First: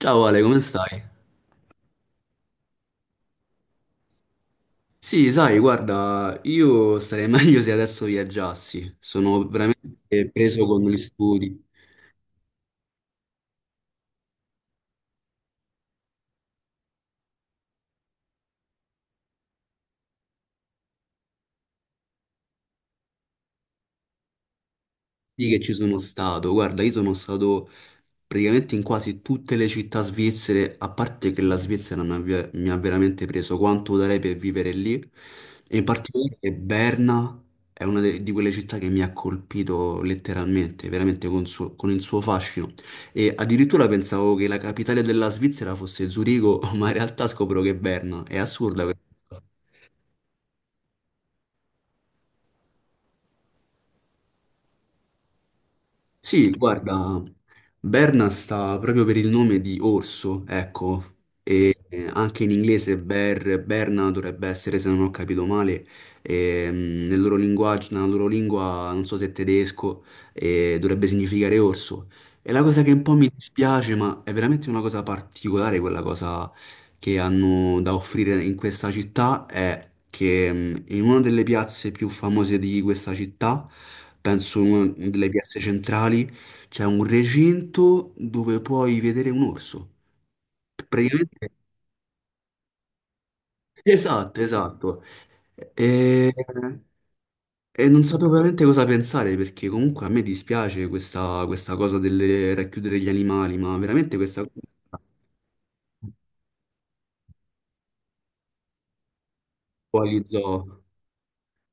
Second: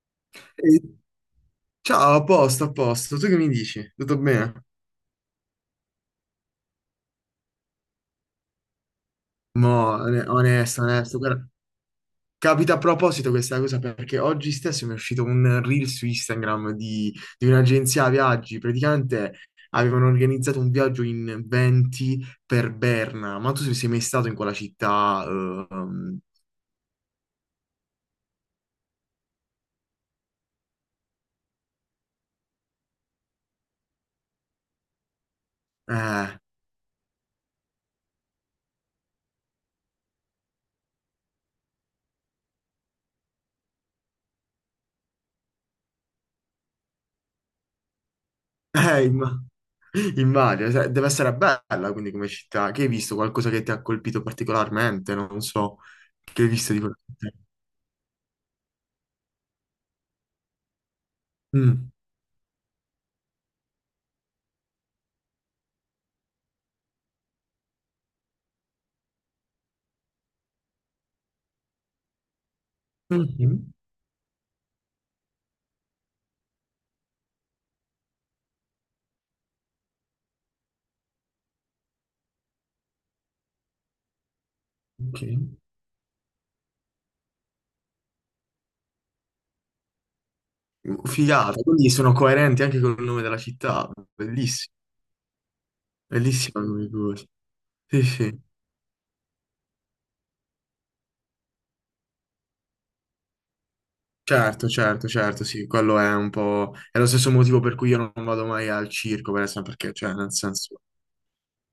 Ciao Ale, come Eh, stai? Ciao, a posto, a posto. Tu che mi dici? Tutto bene? Sì, sai, guarda, io starei meglio se adesso viaggiassi. Sono Mo, veramente preso con onesto, gli onesto, guarda, studi. capita a proposito questa cosa perché oggi stesso mi è uscito un reel su Instagram di un'agenzia viaggi. Praticamente avevano organizzato un viaggio in 20 per Berna. Ma tu sei mai stato in quella città? Sì che ci sono stato, guarda, io sono stato praticamente in quasi tutte le città svizzere, a parte che la Svizzera mi ha veramente preso quanto darei per vivere lì, e in particolare eh, che Berna è di quelle città che mi ha colpito letteralmente, veramente con il suo fascino. E addirittura pensavo che la capitale della Svizzera fosse Zurigo, ma in realtà scopro che è Berna, è assurda questa. eh, imma- Immagino. Cioè, deve essere bella quindi come città. Che hai visto? Qualcosa che ti ha colpito particolarmente? Non so. Che hai Sì, visto di quella guarda, città? Berna sta proprio per il nome di orso, ecco, e Mm. Anche in inglese Berna dovrebbe essere, se non ho capito male, nel loro linguaggio, nella loro lingua, non so se è tedesco, dovrebbe significare orso. E la cosa che un po' mi Mhm. dispiace, ma è veramente una cosa particolare quella cosa che hanno da offrire in questa città è che in una delle piazze più famose di questa città, penso in una Ok. delle piazze centrali, c'è un recinto dove puoi vedere un orso. Praticamente, Figata, quindi sono coerenti anche con il nome della città. esatto, Bellissimo, esatto. E, bellissima come cosa. e Sì, non sapevo sì. veramente cosa pensare perché comunque a me dispiace questa cosa del racchiudere gli animali, ma veramente questa cosa Certo, certo, certo, sì, quello un è un po'... È lo stesso motivo per cui io non vado mai al circo, per esempio, perché, po' cioè, agli nel senso... zoo.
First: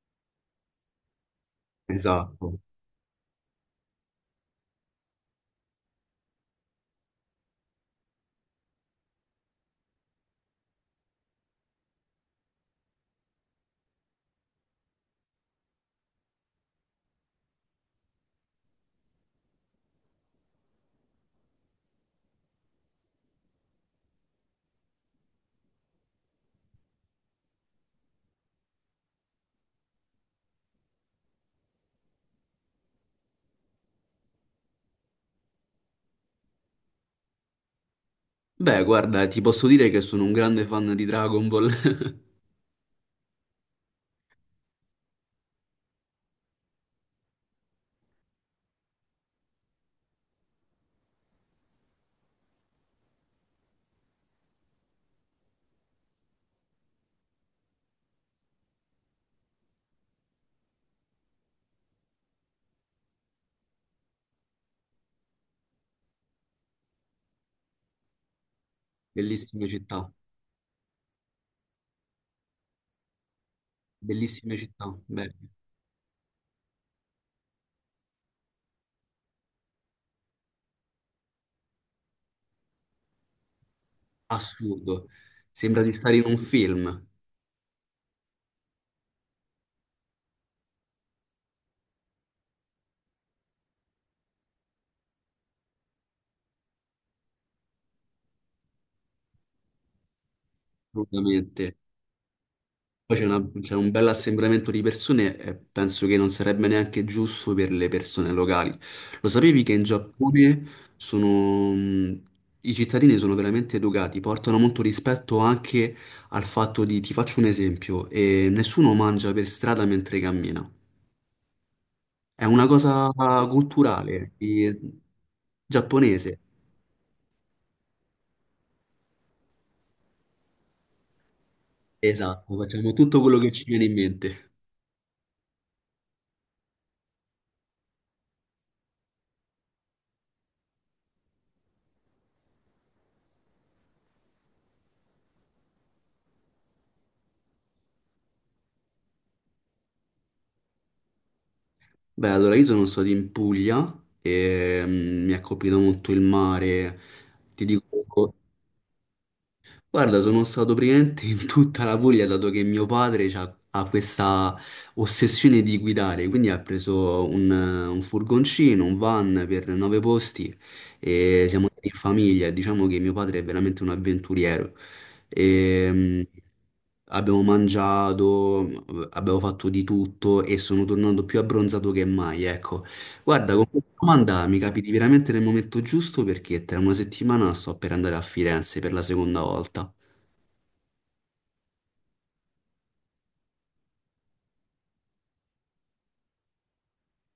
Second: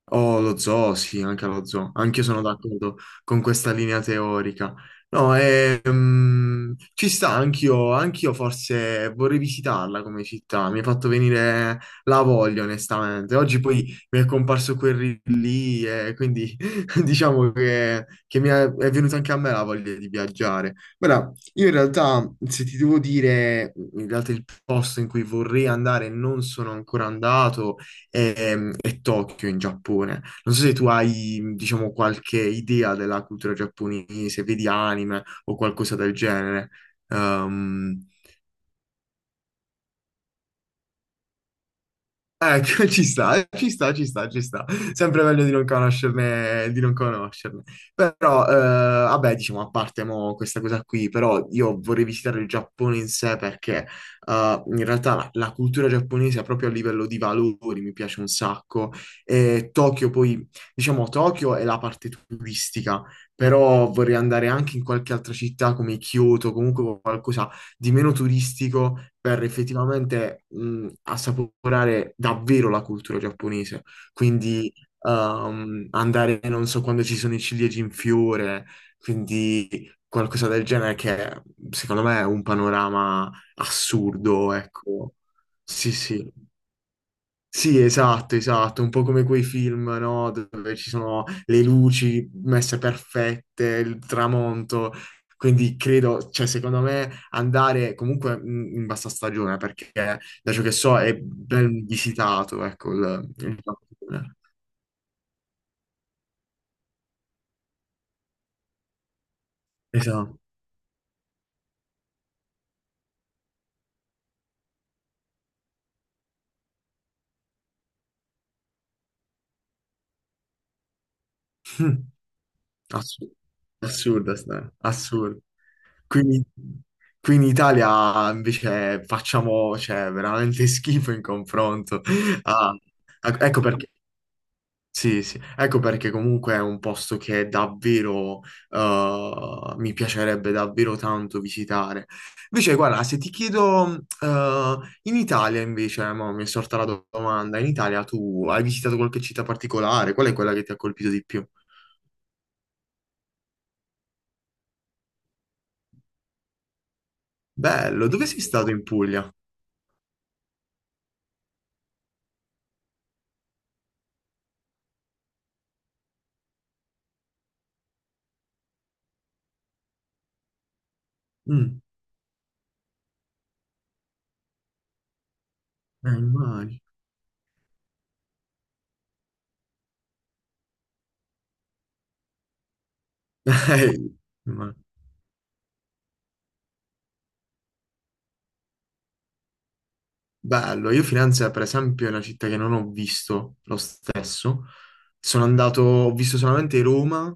Oh, lo zoo, sì, anche lo zoo. Anch'io sono Esatto. d'accordo con questa linea teorica. No, e, ci sta, anch'io forse vorrei visitarla come città. Mi ha fatto venire la voglia, onestamente. Oggi poi mi è comparso quel reel lì e quindi diciamo che mi è venuta anche a me la voglia di viaggiare. Ora, io in realtà, se ti devo dire, in realtà il posto in cui vorrei andare e non sono ancora andato e Tokyo in Giappone. Non so se tu hai, diciamo, qualche idea della cultura giapponese, vedi anime o qualcosa del genere. Ehm, Beh, guarda, ti posso dire che sono un grande fan di Dragon Ball. Eh, ci sta, ci sta, ci sta, ci sta. Sempre meglio di non conoscerne, di non conoscerne. Però, vabbè, diciamo, a parte mo questa cosa qui, però io vorrei visitare il Giappone in sé perché in realtà la cultura giapponese proprio a livello di valori mi piace un sacco. E Tokyo poi, diciamo, Tokyo è la parte turistica, però vorrei andare anche in qualche altra città come Kyoto, comunque qualcosa di meno turistico per Bellissime città, effettivamente assaporare davvero la cultura giapponese. bellissime Quindi città. Beh, andare, non so, quando ci sono i ciliegi in fiore, quindi qualcosa del genere che secondo me è un panorama assurdo, assurdo. ecco. Sembra di Sì, stare in un sì. film, Sì, esatto, esatto, un po' come quei film, no? Dove ci sono le luci messe perfette, il tramonto. Quindi credo, cioè, secondo me andare comunque in bassa stagione, perché da ciò che so è assolutamente. ben visitato, ecco, Poi il c'è un bel Giappone. assembramento di persone e penso che non sarebbe neanche giusto per le persone locali. Lo sapevi che in Esatto. Giappone sono... i cittadini sono veramente educati, portano molto rispetto anche al fatto di, ti faccio un esempio, nessuno mangia per strada mentre cammina. Mm. È una cosa Assurdo, culturale, assurdo, assurdo. giapponese. Quindi qui in Italia invece facciamo, cioè, veramente schifo in confronto. Esatto, a- facciamo tutto quello che ecco ci viene perché. in mente. Sì, sì, ecco perché comunque è un posto che davvero mi piacerebbe davvero tanto visitare. Invece, guarda, se ti chiedo in Italia invece, mo mi è sorta la domanda, in Italia tu hai visitato qualche città particolare? Qual è quella che ti ha colpito di più? Beh, allora io sono stato in Puglia e mm, mi ha colpito molto il mare. Ti Bello, dove dico, sei stato in Puglia? guarda, sono stato praticamente in tutta la Puglia, dato che mio padre ha questa ossessione di guidare, quindi ha preso un furgoncino, un van per 9 posti e siamo Mm, andati in famiglia. Diciamo che mio padre è veramente un avventuriero. Ehm, Immagino. Abbiamo mangiato, abbiamo fatto di tutto e sono tornato più abbronzato che mai, ecco. Guarda, con questa Eh, domanda mi immagino. capiti veramente nel momento giusto perché tra una settimana sto per andare a Firenze per la seconda volta. Bello, io Firenze per esempio è una città che non ho visto lo stesso. Sono andato, ho visto solamente Roma.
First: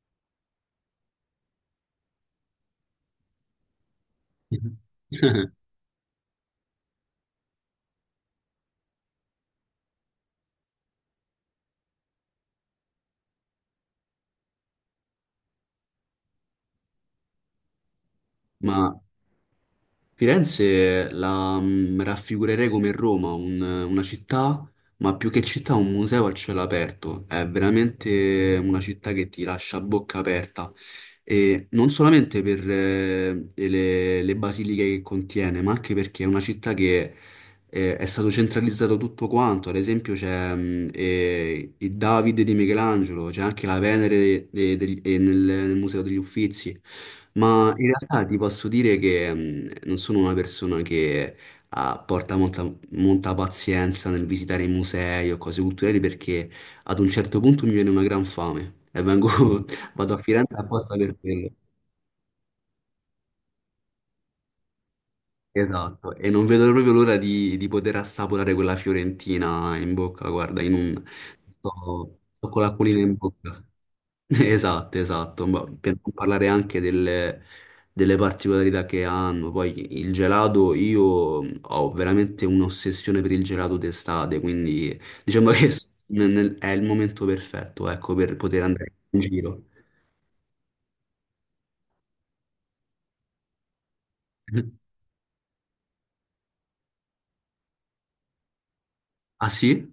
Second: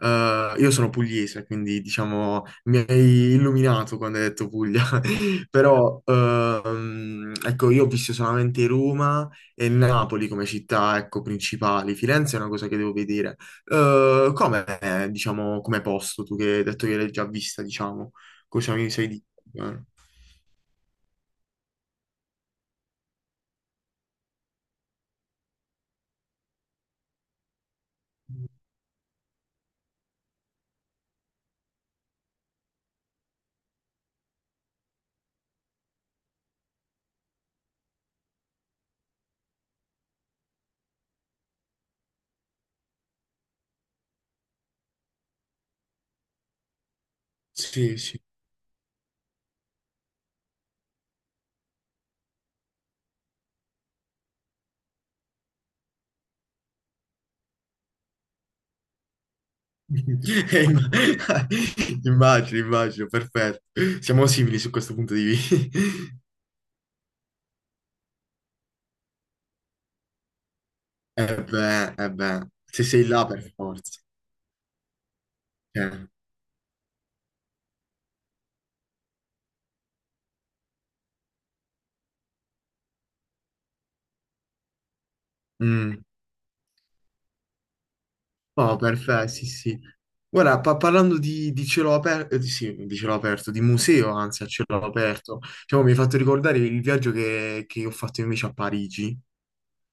Io sono pugliese, quindi diciamo mi hai illuminato quando hai detto Puglia, però ecco, io ho visto solamente Roma e Napoli come città, ecco, principali. Firenze è una cosa che devo vedere. Come, diciamo, come posto, tu che hai detto che l'hai già vista, diciamo, cosa mi Ma sai dire? Firenze la mm, raffigurerei come Roma, una città, ma più che città un museo al cielo aperto. È veramente una città che ti lascia a bocca aperta. E non solamente per le basiliche che contiene, ma anche perché è una città che è stato centralizzato tutto quanto. Ad esempio c'è il Davide di Michelangelo, c'è anche la Venere nel Museo degli Uffizi. Ma in Sì, sì. realtà ti posso dire che mm, non sono una persona che porta molta pazienza nel visitare i musei o cose culturali perché ad un certo punto mi viene una gran fame e vado a Firenze Eh, apposta per quello. imm- Immagino, immagino, perfetto. Siamo simili su questo punto di vista. Esatto, e non vedo proprio l'ora di poter assaporare quella fiorentina in bocca, guarda, in un... eh beh, sto con se l'acquolina sei in là per bocca. forza. Esatto, esatto, ma Cioè, per non parlare anche delle, delle particolarità che hanno, poi il gelato, io ho veramente un'ossessione per il gelato d'estate, quindi diciamo che mm. È il momento perfetto, ecco, per poter Oh, andare in perfetto, sì, giro. sì. Guarda, parlando di cielo aperto, sì, di cielo aperto, di museo, anzi, a cielo aperto, diciamo, mi hai fatto ricordare il viaggio che ho fatto invece a Parigi. Ah sì?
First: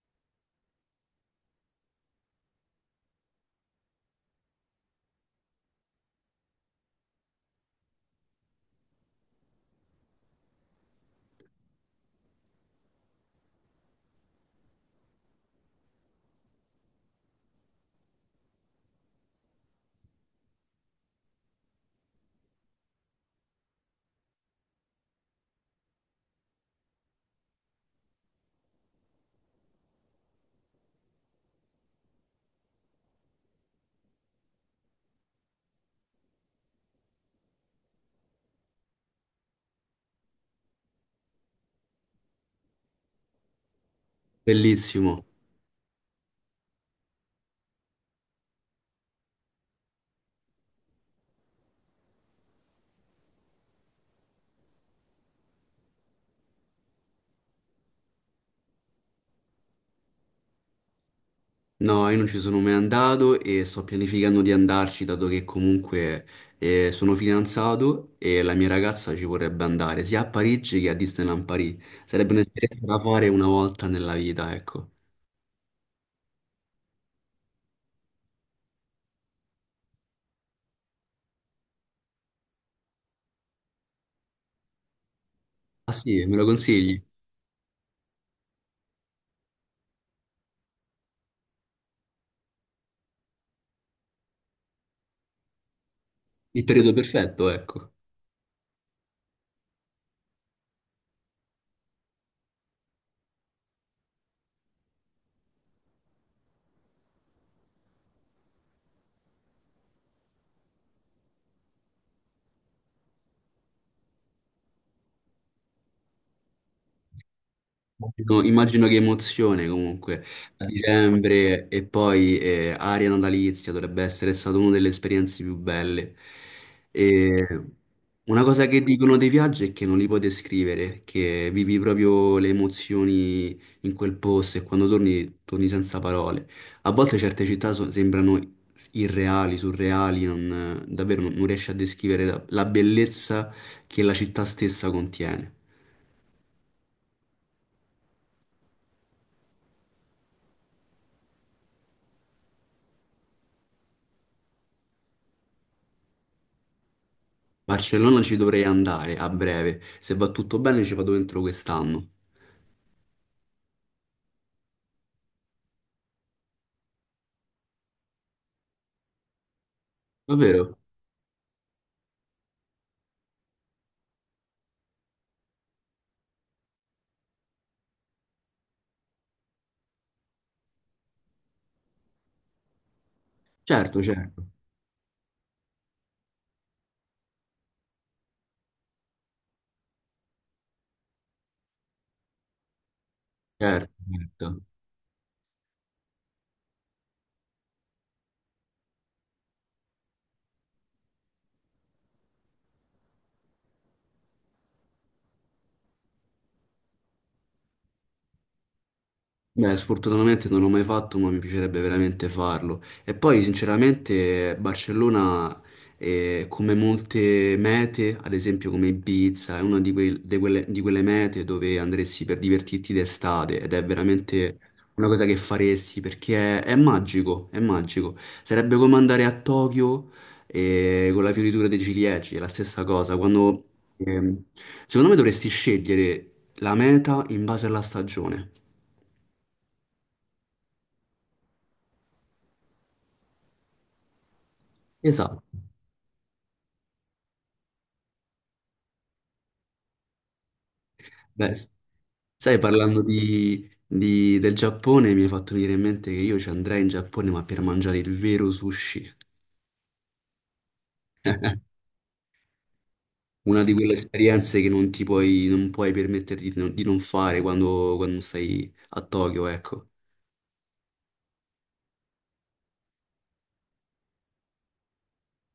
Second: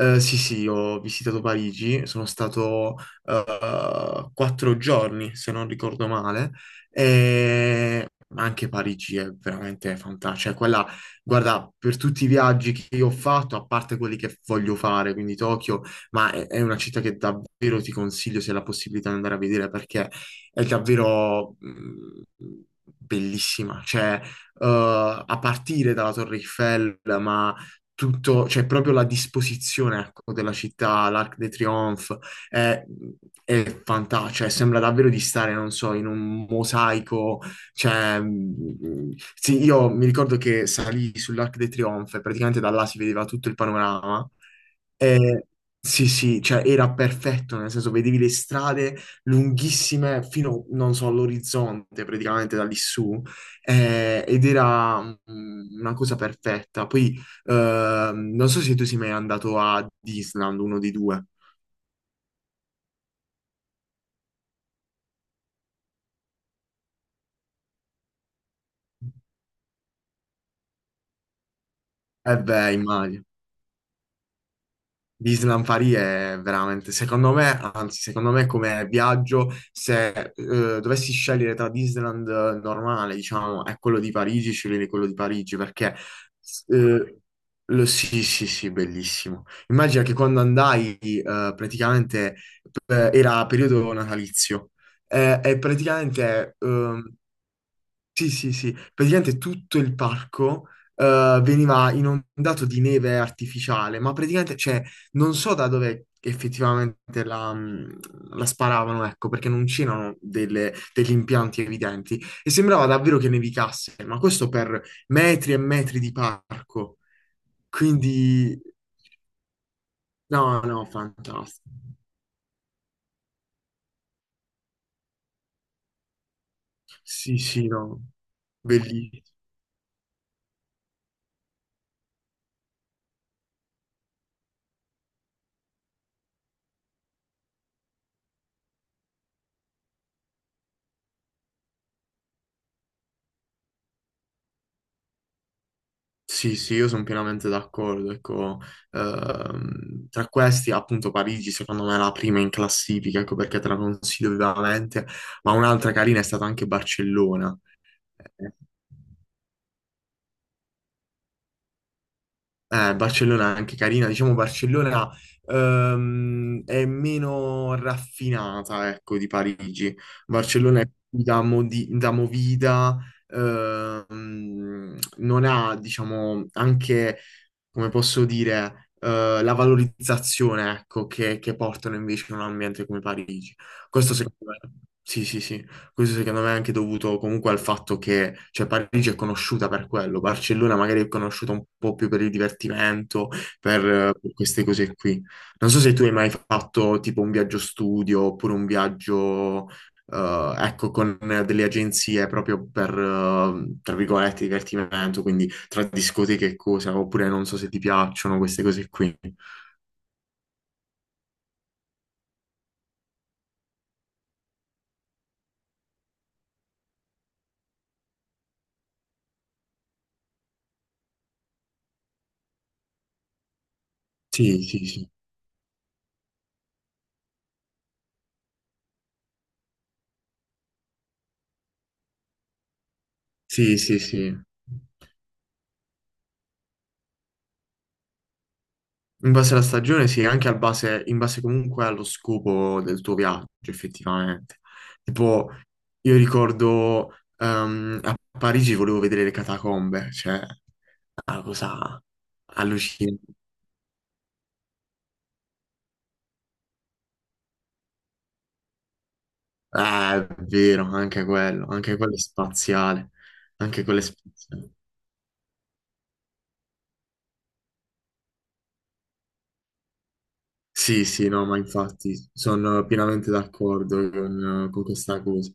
Sì, sì, ho visitato Parigi, sono stato 4 giorni, se non ricordo male, e anche Parigi è veramente fantastica. Cioè, quella, guarda, per tutti i viaggi che io ho fatto, a parte quelli che voglio fare, quindi Tokyo, ma è una città che davvero ti consiglio se hai la possibilità di andare a vedere perché è davvero bellissima. Cioè, a partire dalla Torre Eiffel, ma tutto, cioè proprio la disposizione, ecco, della città, l'Arc de Triomphe, è, è fantastica, cioè sembra davvero di stare, non so, in un mosaico, cioè, sì, io mi ricordo che salì sull'Arc de Triomphe, praticamente da là si vedeva tutto il panorama, Bellissimo. e sì, sì, cioè era perfetto, nel senso vedevi le strade lunghissime fino, non so, all'orizzonte praticamente da lì su, ed era una cosa perfetta. Poi non so se tu sei mai andato a Disneyland, uno dei due. No, io non ci sono mai andato e sto pianificando di andarci, dato che comunque sono fidanzato e la mia ragazza ci vorrebbe andare sia a Parigi che a Disneyland Paris. Sarebbe Eh beh, un'esperienza da immagino. fare una volta nella vita, ecco. Disneyland Paris è veramente, secondo me, anzi, secondo me come viaggio, se eh, dovessi scegliere tra Disneyland normale, diciamo, e quello di Parigi, sceglierei quello di Parigi Ah perché sì, me lo consigli? eh, sì, sì, sì, bellissimo. Immagina che quando andai, praticamente era periodo natalizio e praticamente Il periodo perfetto, ecco. sì, sì, sì, praticamente tutto il parco veniva inondato di neve artificiale, ma praticamente, cioè, non so da dove effettivamente la sparavano, ecco, perché non c'erano degli impianti evidenti e sembrava davvero che nevicasse, ma questo per metri e metri di parco, Immagino, quindi immagino che emozione comunque no, a no, fantastico. dicembre e poi aria natalizia dovrebbe essere stata una delle esperienze più belle. Sì, E sì, no, una cosa che dicono bellissimo. dei viaggi è che non li puoi descrivere, che vivi proprio le emozioni in quel posto e quando torni, torni senza parole. A volte certe città sembrano irreali, surreali, davvero non riesci a descrivere la la bellezza che la città stessa contiene. Sì, sì, io sono pienamente d'accordo. Ecco, tra questi, appunto, Parigi, secondo me, è la prima in classifica, ecco perché te la consiglio vivamente. Ma un'altra carina è stata anche Barcellona. Barcellona ci Eh, dovrei andare a breve. Se va tutto bene ci vado dentro quest'anno. Barcellona è anche carina, diciamo Barcellona è meno raffinata, ecco, di Parigi. Davvero? Barcellona è più da, da movida, non ha, diciamo, anche come posso dire, la valorizzazione, ecco, che portano invece in un ambiente come Parigi. Certo, Questo secondo certo, me, sì, sì, sì, questo secondo me è anche dovuto comunque al fatto che, cioè, Parigi è conosciuta per quello, Barcellona magari è conosciuta un po' più per il divertimento, certo, per certo. queste cose qui. Non so se tu hai mai fatto tipo un viaggio studio oppure un viaggio... ecco, con delle agenzie proprio per, tra virgolette, divertimento, quindi tra discoteche e cose, oppure non so se ti piacciono queste cose qui. Beh, sfortunatamente non l'ho mai fatto, ma mi piacerebbe veramente farlo. E poi, sinceramente, Barcellona, come molte mete, ad esempio come Ibiza, è una di quelle mete dove andresti per divertirti d'estate ed è veramente Sì, sì, una sì. cosa che faresti perché è magico, è magico. Sarebbe come andare a Tokyo, con la fioritura dei ciliegi, è la stessa cosa. Quando, Sì, sì, sì. ehm, secondo me dovresti scegliere la meta in base alla stagione. In base alla stagione, sì, anche al base, in base comunque allo scopo del tuo viaggio, effettivamente. Esatto. Tipo, io ricordo a Parigi volevo vedere le catacombe, cioè, una Beh, cosa sai, parlando allucinante. Del Giappone, mi hai fatto venire in mente che io ci andrei in Giappone, ma per mangiare il vero sushi. Eh, è vero, anche quello è spaziale, Una di anche quelle quello è esperienze che spaziale. Non puoi permetterti di non fare quando stai a Tokyo, ecco. Sì, sì, no, ma infatti sono pienamente d'accordo con questa cosa.